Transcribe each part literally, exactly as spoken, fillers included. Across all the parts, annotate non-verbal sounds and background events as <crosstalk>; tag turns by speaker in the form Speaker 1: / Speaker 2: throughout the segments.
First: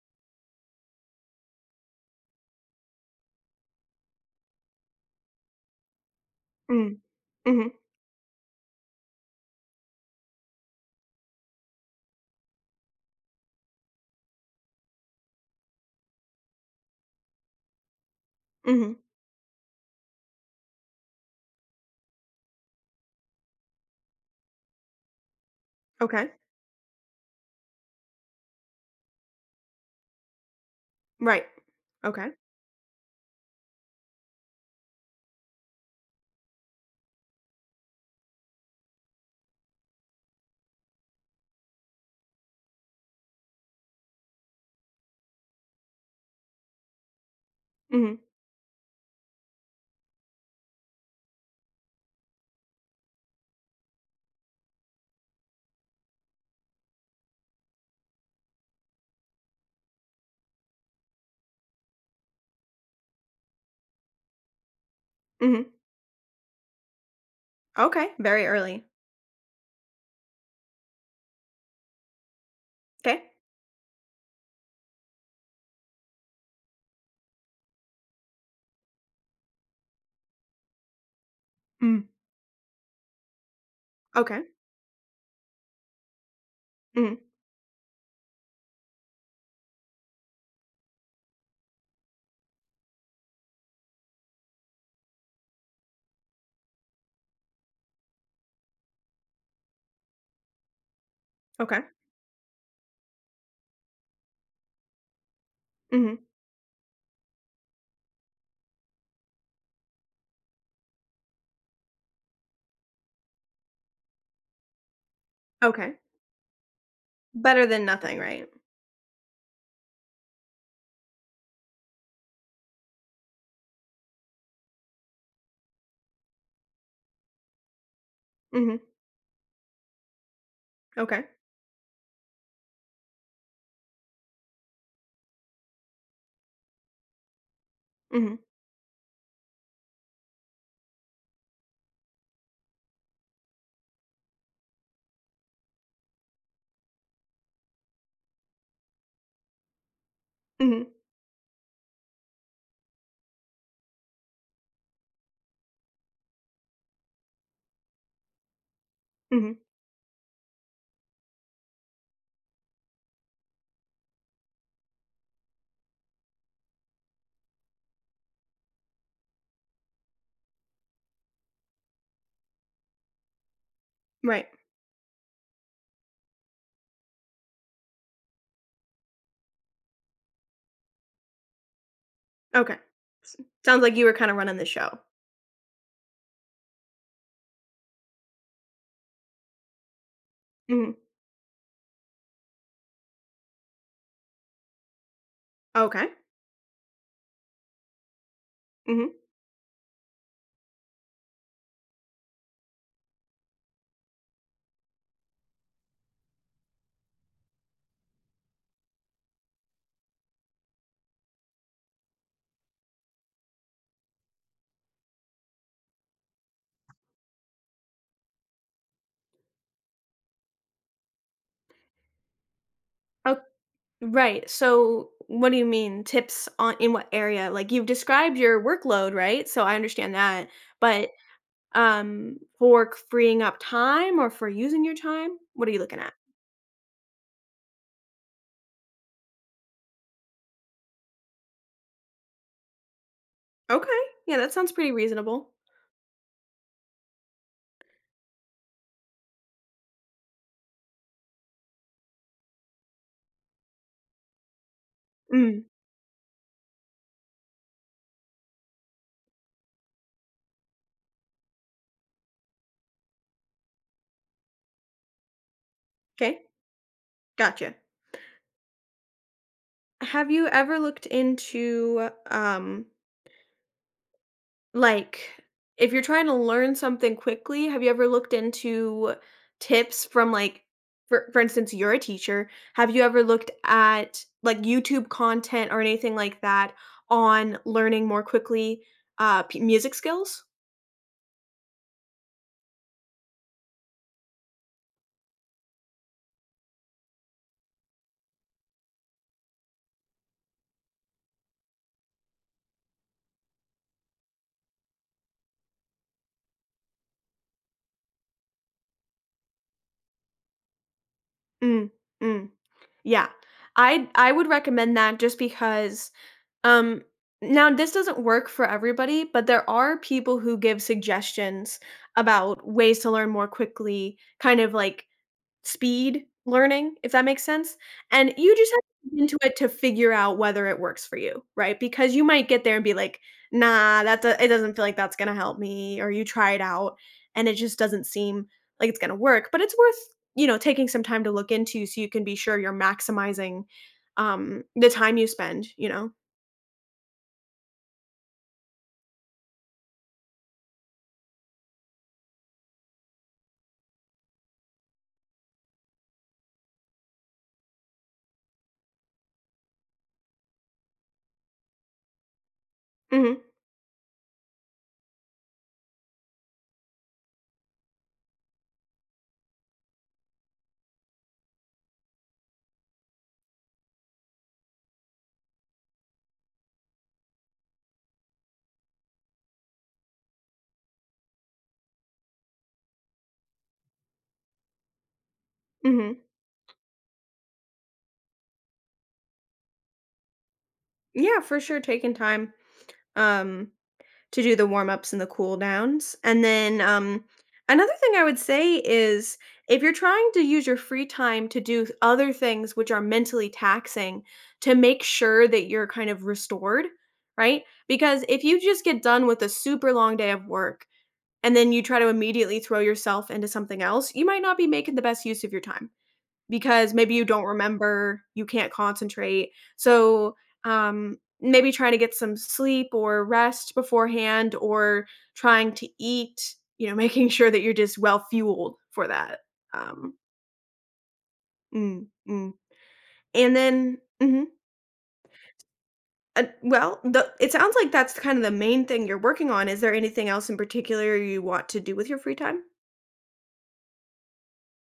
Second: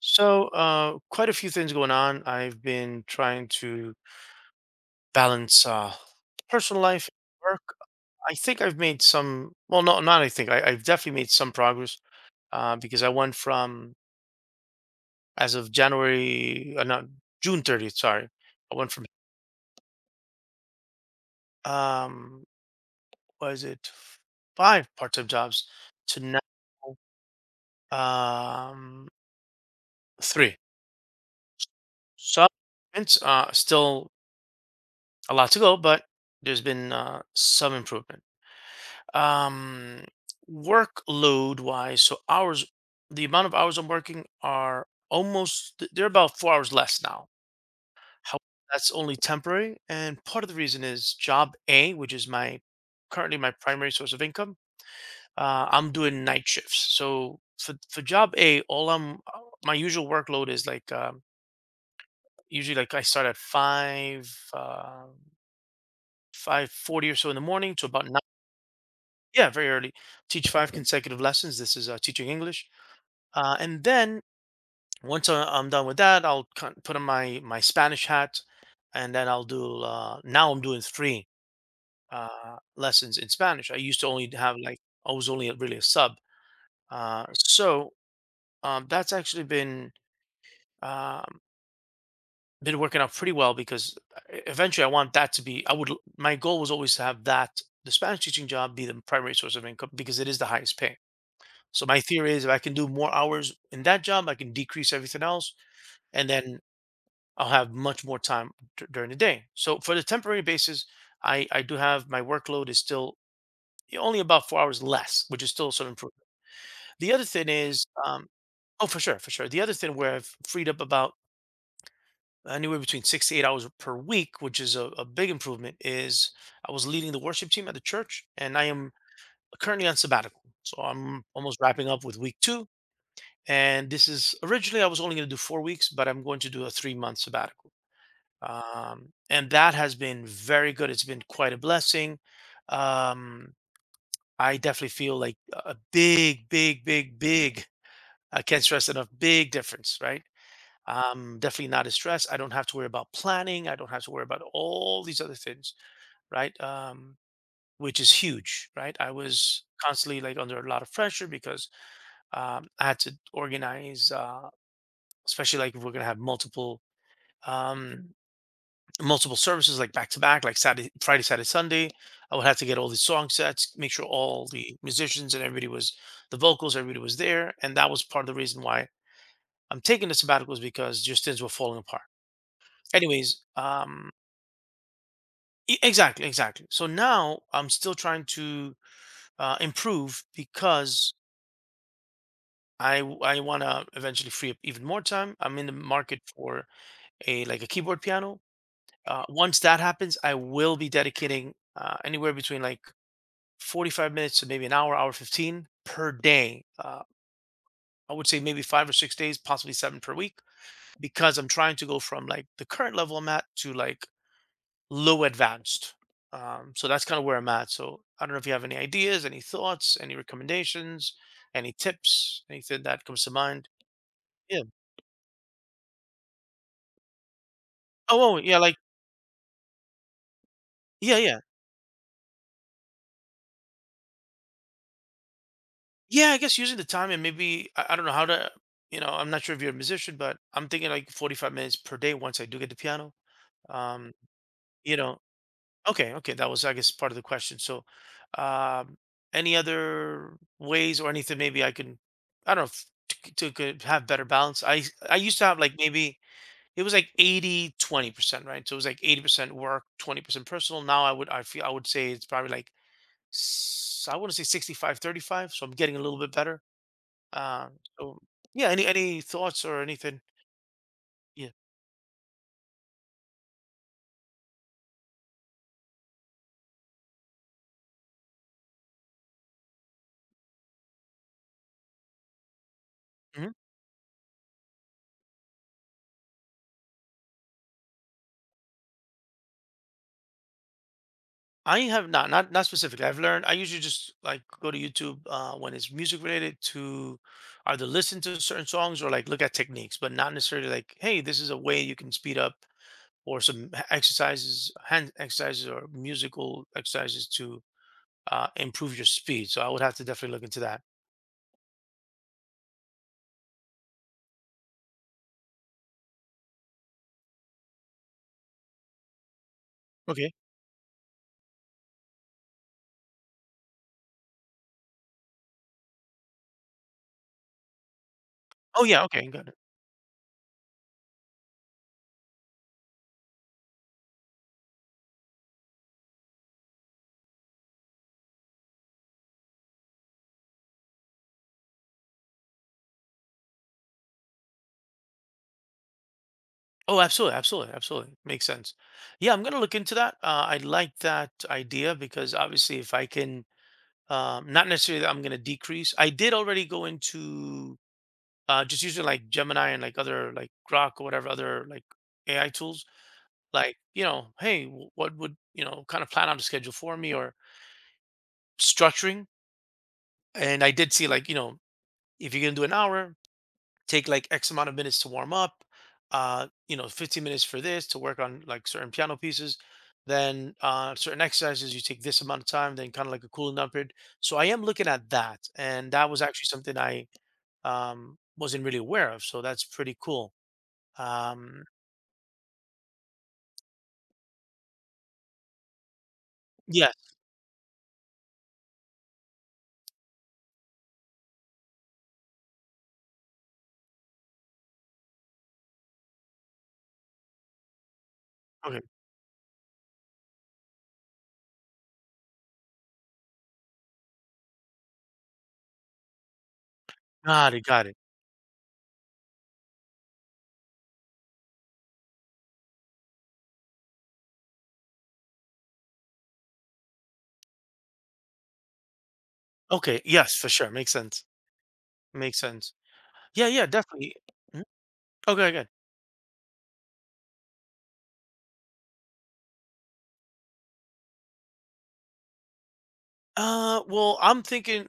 Speaker 1: So, uh, quite a few things going on. I've been trying to balance uh, personal
Speaker 2: Mm,
Speaker 1: life and work.
Speaker 2: mhm,
Speaker 1: I think I've made some, well, no, not I think. I, I've definitely made some progress uh, because I went from, as of January, uh, not June thirtieth, sorry. I went
Speaker 2: mhm.
Speaker 1: from, um, was it five part-time jobs to
Speaker 2: Okay.
Speaker 1: now um, three.
Speaker 2: Right. Okay.
Speaker 1: So, improvements, uh, still a lot to go, but there's been uh, some improvement. um Workload wise, so hours, the amount of hours I'm working are almost they're about four hours less now.
Speaker 2: Mhm,
Speaker 1: How That's only temporary, and part of the reason is job A, which is my currently my primary source of income. uh, I'm doing night shifts, so for, for job A, all I'm uh, my usual workload is like um, usually like I start at five uh,
Speaker 2: mhm.
Speaker 1: five forty or so in the morning to about
Speaker 2: Okay,
Speaker 1: nine.
Speaker 2: very early. early.
Speaker 1: Yeah, very early. Teach five consecutive lessons. This is uh, teaching English.
Speaker 2: 'Kay.
Speaker 1: Uh, and then once I- I'm done with that, I'll kin- put on my my Spanish hat, and then I'll do. Uh, now I'm doing three
Speaker 2: Mm.
Speaker 1: uh, lessons in Spanish. I used to only
Speaker 2: Okay.
Speaker 1: have like I was only a- really a sub.
Speaker 2: Mhm.
Speaker 1: Uh, so um, that's actually been um, been working out pretty well because e- eventually I want that to be. I would. L- My goal was always to have that the Spanish teaching job be the primary source of income because it is the highest pay.
Speaker 2: Okay.
Speaker 1: So my theory is, if I can do more hours in that job, I can decrease everything else,
Speaker 2: Mhm.
Speaker 1: and then I'll have much more time dur- during the day. So for the temporary basis, I I do have, my workload is still only about four hours less, which is still sort of
Speaker 2: Okay.
Speaker 1: improvement. The other thing
Speaker 2: Better than
Speaker 1: is,
Speaker 2: nothing,
Speaker 1: um,
Speaker 2: right?
Speaker 1: oh, for sure, for sure. The other thing where I've freed up about anywhere between six to eight hours per week, which is a, a big improvement, is I was leading the worship team at the church, and I
Speaker 2: Mhm.
Speaker 1: am currently on sabbatical, so I'm
Speaker 2: Okay.
Speaker 1: almost wrapping up with week two. And this is, originally I was only going to do four weeks, but I'm going to do a three month sabbatical.
Speaker 2: Mhm.
Speaker 1: Um, and that has been very good. It's been quite a blessing. Um, I definitely feel like a big, big, big, big, I can't stress enough, big difference, right?
Speaker 2: Mhm.
Speaker 1: Um, definitely not as stressed. I don't have to worry about planning. I don't have to worry about all these other things, right? Um, which is huge, right? I
Speaker 2: Mhm.
Speaker 1: was constantly like under a lot of pressure because um, I had to organize, uh, especially like if we're gonna have multiple um, multiple services like back to back, like Saturday, Friday, Saturday, Sunday. I would have to get all the song sets, make sure
Speaker 2: Right.
Speaker 1: all the musicians and everybody was, the vocals, everybody was there, and that was part of the reason why I'm taking the sabbatical, is because just things were falling apart.
Speaker 2: Okay. S
Speaker 1: Anyways,
Speaker 2: sounds like you
Speaker 1: um,
Speaker 2: were kinda running the show.
Speaker 1: e- exactly, exactly. So now I'm still trying to uh, improve
Speaker 2: Mhm.
Speaker 1: because I w- I want to eventually free up even more time. I'm in the
Speaker 2: Okay.
Speaker 1: market for a like a keyboard piano.
Speaker 2: Mhm.
Speaker 1: Uh, once that happens, I will be dedicating uh, anywhere between like forty-five minutes to maybe an hour, hour fifteen per day. Uh, I would say maybe five or six days, possibly seven per week, because I'm trying to go from like the current level I'm at to like low advanced. Um, so that's kind of where I'm at. So I don't know if you have any ideas, any thoughts, any recommendations, any tips, anything that comes to
Speaker 2: Oh
Speaker 1: mind.
Speaker 2: right,
Speaker 1: Yeah.
Speaker 2: so what do you mean tips on in what area? Like, you've
Speaker 1: Oh, oh
Speaker 2: described
Speaker 1: yeah.
Speaker 2: your
Speaker 1: Like,
Speaker 2: workload, right? So I understand that, but
Speaker 1: yeah, yeah.
Speaker 2: Um, for c freeing up time or for using your time? What are you looking at?
Speaker 1: Yeah, I guess using the time. And maybe, I, I don't know how to, you know, I'm not sure if you're a musician, but I'm thinking like forty-five minutes per day once I do get the piano.
Speaker 2: Okay.
Speaker 1: Um,
Speaker 2: Yeah, that sounds pretty
Speaker 1: you know,
Speaker 2: reasonable.
Speaker 1: Okay, okay, that was, I guess, part of the question. So, um, any other ways or anything maybe I can, I don't know, f- to, to could have better balance? I I used to have
Speaker 2: Mm.
Speaker 1: like maybe it was like eighty twenty percent, right? So it was like eighty percent work, twenty percent personal. Now I would I feel I would say it's probably like s- I want to say sixty-five thirty-five. So I'm getting a little bit
Speaker 2: Okay,
Speaker 1: better. Um,
Speaker 2: gotcha.
Speaker 1: so yeah, any any thoughts or anything?
Speaker 2: Have you ever looked
Speaker 1: Yeah.
Speaker 2: into, um, like, if you're trying to learn something quickly, have you ever looked into tips from, like for for instance, you're a teacher. Have you ever looked
Speaker 1: Mm-hmm.
Speaker 2: at, like, YouTube content or anything like that on learning more quickly, uh, p music skills?
Speaker 1: I have not, not not specifically. I've learned, I usually just like go to YouTube uh, when it's music related, to either listen to certain songs or like look at techniques, but not necessarily like, hey, this is a way you can speed up or some h- exercises, hand exercises or musical exercises to uh, improve your speed. So I would have to definitely look into that.
Speaker 2: Mm, mm, yeah. i I would recommend that just because, um now this doesn't work for everybody, but there are
Speaker 1: Okay.
Speaker 2: people who give suggestions about ways to learn more quickly, kind of like speed learning, if that makes sense, and you just have
Speaker 1: Oh yeah.
Speaker 2: to look
Speaker 1: Okay.
Speaker 2: into
Speaker 1: Got it.
Speaker 2: it to figure out whether it works for you, right? Because you might get there and be like, "Nah, that's do it doesn't feel like that's gonna help me," or you try it out and it just doesn't seem like it's gonna work, but it's worth, you know, taking some time to look into so you can be sure you're maximizing, um, the time you spend, you know?
Speaker 1: Oh, absolutely, absolutely, absolutely. Makes sense. Yeah, I'm gonna look into that. Uh, I like that idea because obviously, if I can um not necessarily that I'm going to decrease, I did already go into uh just using like Gemini and like other like Grok or whatever other like AI tools,
Speaker 2: Mhm,
Speaker 1: like you know hey, wh- what would, you know kind of plan out a schedule for me or structuring. And I did see, like, you know if you're going to do an hour, take like X amount of minutes to warm up, uh you know fifteen minutes for this, to work on like certain piano pieces, then uh certain exercises, you take this amount of time, then kind of like a cooling down period. So I am looking at that, and that
Speaker 2: mhm.
Speaker 1: was actually something I um, wasn't really aware of. So that's pretty cool.
Speaker 2: Yeah, for
Speaker 1: Um,
Speaker 2: sure, taking time, um to do the warm ups and the cool downs. And then
Speaker 1: yes.
Speaker 2: um, another thing I would say is if you're trying to use your free time to do other things which are mentally taxing, to make sure that you're kind of restored, right? Because if you
Speaker 1: Okay.
Speaker 2: just get done with a super long day of work and then you try to immediately throw yourself into something else, you might not be making the best use of your time. Because maybe you don't
Speaker 1: Got it. Got it.
Speaker 2: remember, you can't concentrate. So, um, maybe trying to get some sleep or rest beforehand or trying to eat, you know, <laughs> making sure that you're just well fueled for that.
Speaker 1: Okay.
Speaker 2: Um,
Speaker 1: Yes, for sure. Makes sense.
Speaker 2: mm,
Speaker 1: Makes
Speaker 2: mm.
Speaker 1: sense. Yeah.
Speaker 2: And
Speaker 1: Yeah.
Speaker 2: then
Speaker 1: Definitely.
Speaker 2: mhm.
Speaker 1: Mhm. Okay. Good.
Speaker 2: Uh, well, the it sounds like that's kind of the main thing you're working on. Is there anything else in particular you want to do with your free time?
Speaker 1: Uh, well, I'm thinking.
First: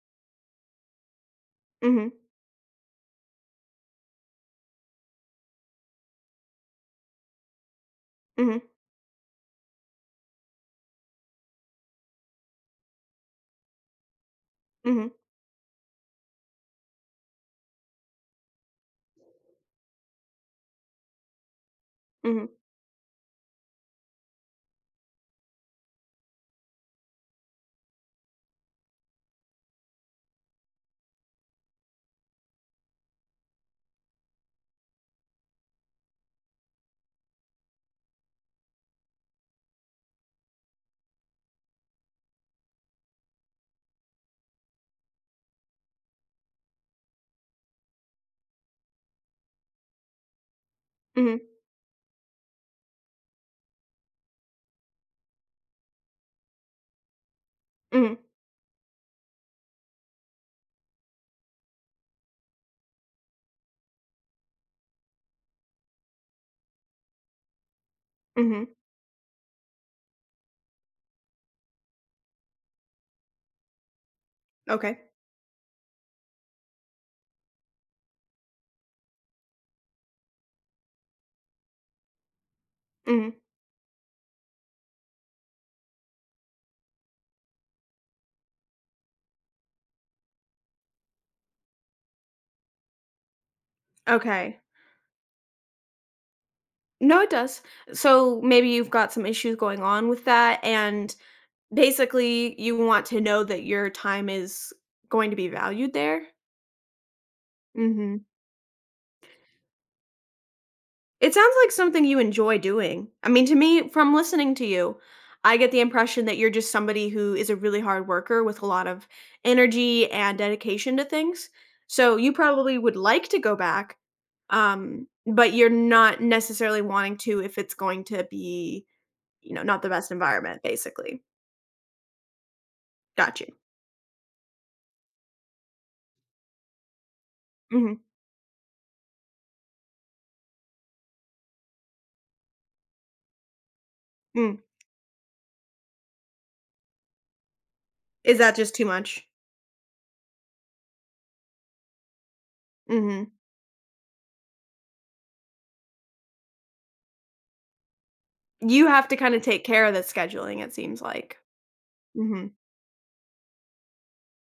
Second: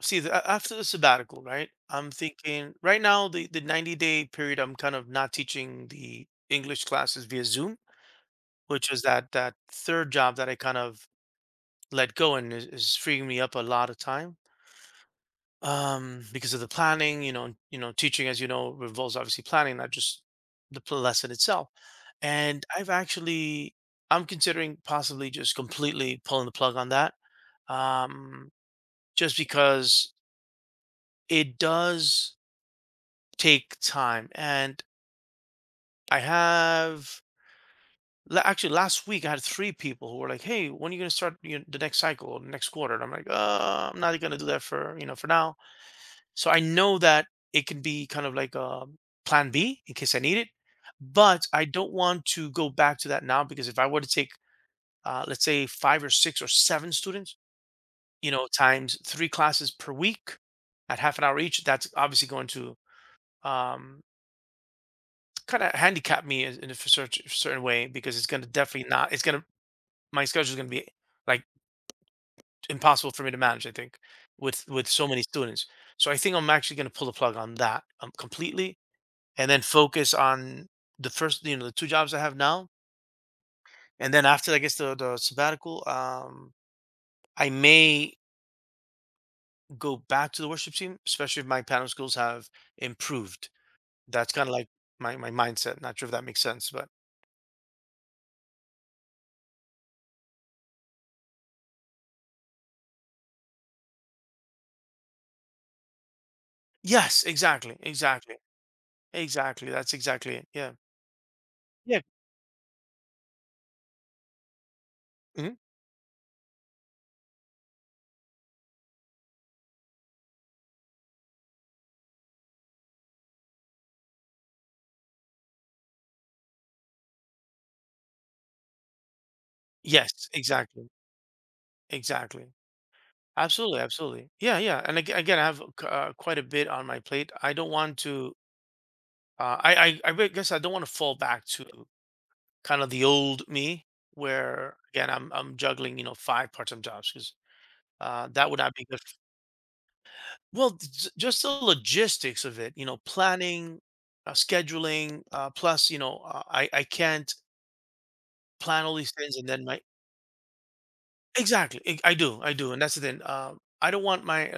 Speaker 1: See, the, a- after the sabbatical, right?
Speaker 2: Mhm.
Speaker 1: I'm thinking right now the the ninety day period. I'm kind of not teaching the English classes via Zoom,
Speaker 2: Mhm.
Speaker 1: which was that that third job that I kind of let go, and is, is freeing me up a lot of time.
Speaker 2: Mhm.
Speaker 1: Um because of the planning, you know you know teaching, as you know, revolves obviously planning, not just the pl- lesson itself.
Speaker 2: Mhm.
Speaker 1: And I've actually, I'm considering possibly just completely pulling the plug on that, um just because it does take time. And I have, la- actually last week I had three people who were like, hey, when are you going to start, you know, the next cycle or the next quarter? And I'm like, uh I'm not going to do that for, you know for now. So I know that it can be kind of like a plan B in case I need it,
Speaker 2: Mhm.
Speaker 1: but I don't want to go back to that now because if I were to take, uh, let's say, five or six or seven students,
Speaker 2: Mhm.
Speaker 1: you know, times three classes per week at half an hour each, that's obviously going to um, kind of handicap me in in a cer- certain way, because it's going to,
Speaker 2: Mhm.
Speaker 1: definitely not, it's going to, my schedule is going to be like impossible for me to manage, I think, with with
Speaker 2: Okay.
Speaker 1: so many students. So I think I'm actually going to pull the plug on that um, completely, and then focus on the first, you know, the two jobs I have now.
Speaker 2: Mhm.
Speaker 1: And then after, I guess, the the sabbatical, um, I may go back to the worship team, especially if my piano skills have improved. That's kind of
Speaker 2: Okay.
Speaker 1: like my my mindset. Not sure if that makes sense, but
Speaker 2: No, it does. So maybe you've got some issues going on with that, and basically you want to know that your time is going to be valued there?
Speaker 1: yes, exactly,
Speaker 2: Mhm.
Speaker 1: exactly, exactly. That's exactly it. Yeah,
Speaker 2: It sounds like
Speaker 1: yeah.
Speaker 2: something you enjoy doing. I mean, to me, from listening to you,
Speaker 1: Mhm.
Speaker 2: I get the impression that you're just somebody who is a really hard worker with a lot of energy and dedication to things. So you probably would like to go back, um, but you're not necessarily wanting to if it's going to be, you know, not the best
Speaker 1: Yes,
Speaker 2: environment,
Speaker 1: exactly,
Speaker 2: basically.
Speaker 1: exactly.
Speaker 2: Got you.
Speaker 1: Absolutely, absolutely. Yeah, yeah. And ag- again, I have c- uh, quite a bit on my plate. I don't want
Speaker 2: Mhm,
Speaker 1: to. Uh, I, I I guess I don't want to fall back to kind of the old me,
Speaker 2: mm.
Speaker 1: where again I'm I'm juggling, you know five part-time jobs, because uh,
Speaker 2: Is
Speaker 1: that
Speaker 2: that
Speaker 1: would
Speaker 2: just
Speaker 1: not
Speaker 2: too
Speaker 1: be good.
Speaker 2: much?
Speaker 1: Well, j- just the logistics of it, you know,
Speaker 2: Mhm.
Speaker 1: planning, uh, scheduling, uh, plus you know uh, I I can't plan
Speaker 2: You
Speaker 1: all
Speaker 2: have
Speaker 1: these
Speaker 2: to
Speaker 1: things,
Speaker 2: kinda
Speaker 1: and
Speaker 2: take
Speaker 1: then my,
Speaker 2: care of the scheduling, it seems like.
Speaker 1: exactly. I, I do,
Speaker 2: Mhm.
Speaker 1: I do and that's the thing. Um, I don't want my,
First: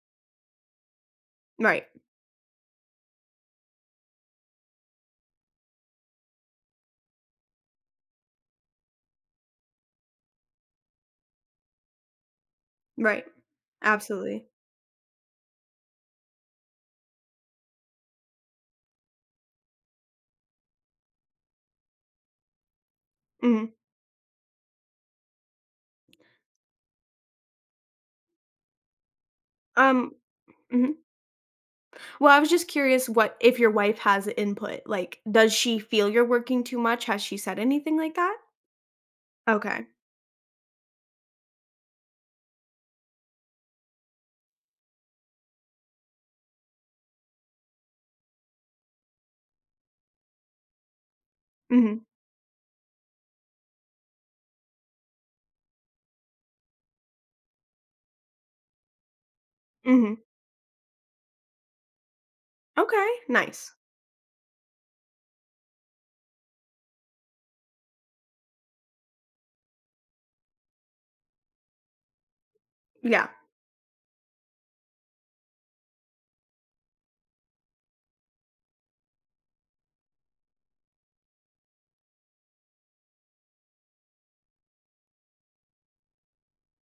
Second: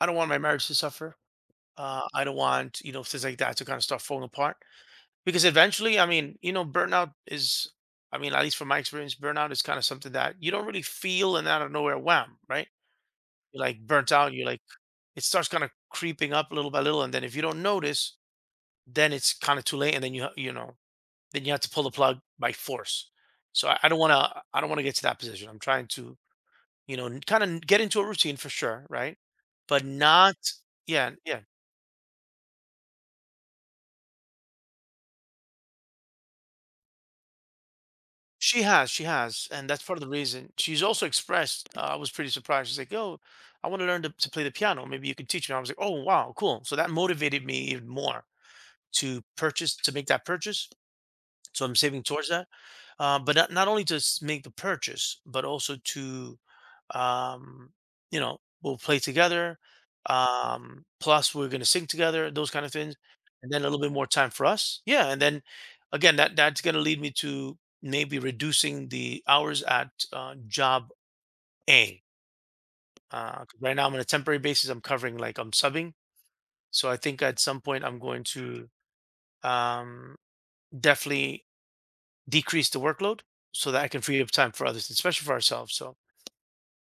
Speaker 1: I don't want my marriage to suffer.
Speaker 2: Right.
Speaker 1: Uh, I don't want, you know things like that to kind of start falling apart. Because eventually, I mean, you know, burnout is, I mean, at least from my experience, burnout is kind of something that you don't really feel, and out of nowhere, wham, right?
Speaker 2: Right.
Speaker 1: You're like burnt out.
Speaker 2: Absolutely.
Speaker 1: You're like, it starts kind of creeping up little by little. And then if you don't notice, then it's kind of too late. And then you, ha- you know, then you have to pull the plug by force.
Speaker 2: Mhm.
Speaker 1: So I I don't want to, I don't want to get to that position. I'm trying to, you know, kind of get into a routine for sure, right? But
Speaker 2: Um
Speaker 1: not,
Speaker 2: mhm.
Speaker 1: yeah, yeah.
Speaker 2: Well, I was just curious what if your wife has input, like, does she feel you're working too much? Has she said anything like that?
Speaker 1: She has, she has, and that's
Speaker 2: Okay.
Speaker 1: part of the reason. She's also expressed, uh, I was pretty surprised. She's like, "Oh, I want to learn to, to play the piano. Maybe you could teach me." I was like, "Oh, wow, cool." So that motivated me even more to purchase, to make that purchase. So I'm saving
Speaker 2: Mhm.
Speaker 1: towards that. Uh, but not, not only to s- make the purchase, but also to, um, you know, we'll play together.
Speaker 2: Mhm.
Speaker 1: Um, plus, we're going to sing together, those kind of things.
Speaker 2: Okay,
Speaker 1: And then a
Speaker 2: nice.
Speaker 1: little bit more time for us. Yeah. And then again, that that's going to lead me to maybe reducing the hours at uh, job A.
Speaker 2: Yeah.
Speaker 1: Uh, 'cause right now, I'm on a temporary basis. I'm covering like I'm subbing. So I think at some point, I'm going to um, definitely decrease the workload, so that I can free up time for others, especially for ourselves. So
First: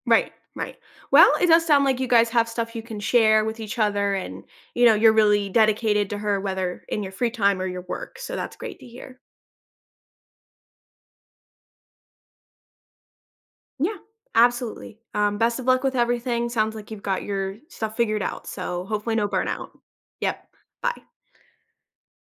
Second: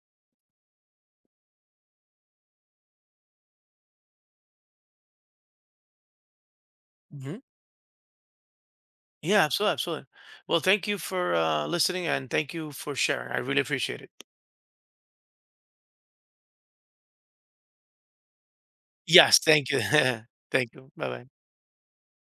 Speaker 2: Right, right. Well, it does sound like you guys have stuff you can share with each other and, you know, you're really dedicated to her whether in your free
Speaker 1: hmm,
Speaker 2: time or your work, so that's great to hear.
Speaker 1: yeah, absolutely, absolutely. Well, thank you for uh, listening, and thank you for sharing. I really
Speaker 2: Yeah,
Speaker 1: appreciate it.
Speaker 2: absolutely. Um, best of luck with everything. Sounds like you've got your stuff figured out, so hopefully no
Speaker 1: Yes,
Speaker 2: burnout.
Speaker 1: thank you. <laughs>
Speaker 2: Yep.
Speaker 1: Thank you.
Speaker 2: Bye.
Speaker 1: Bye bye.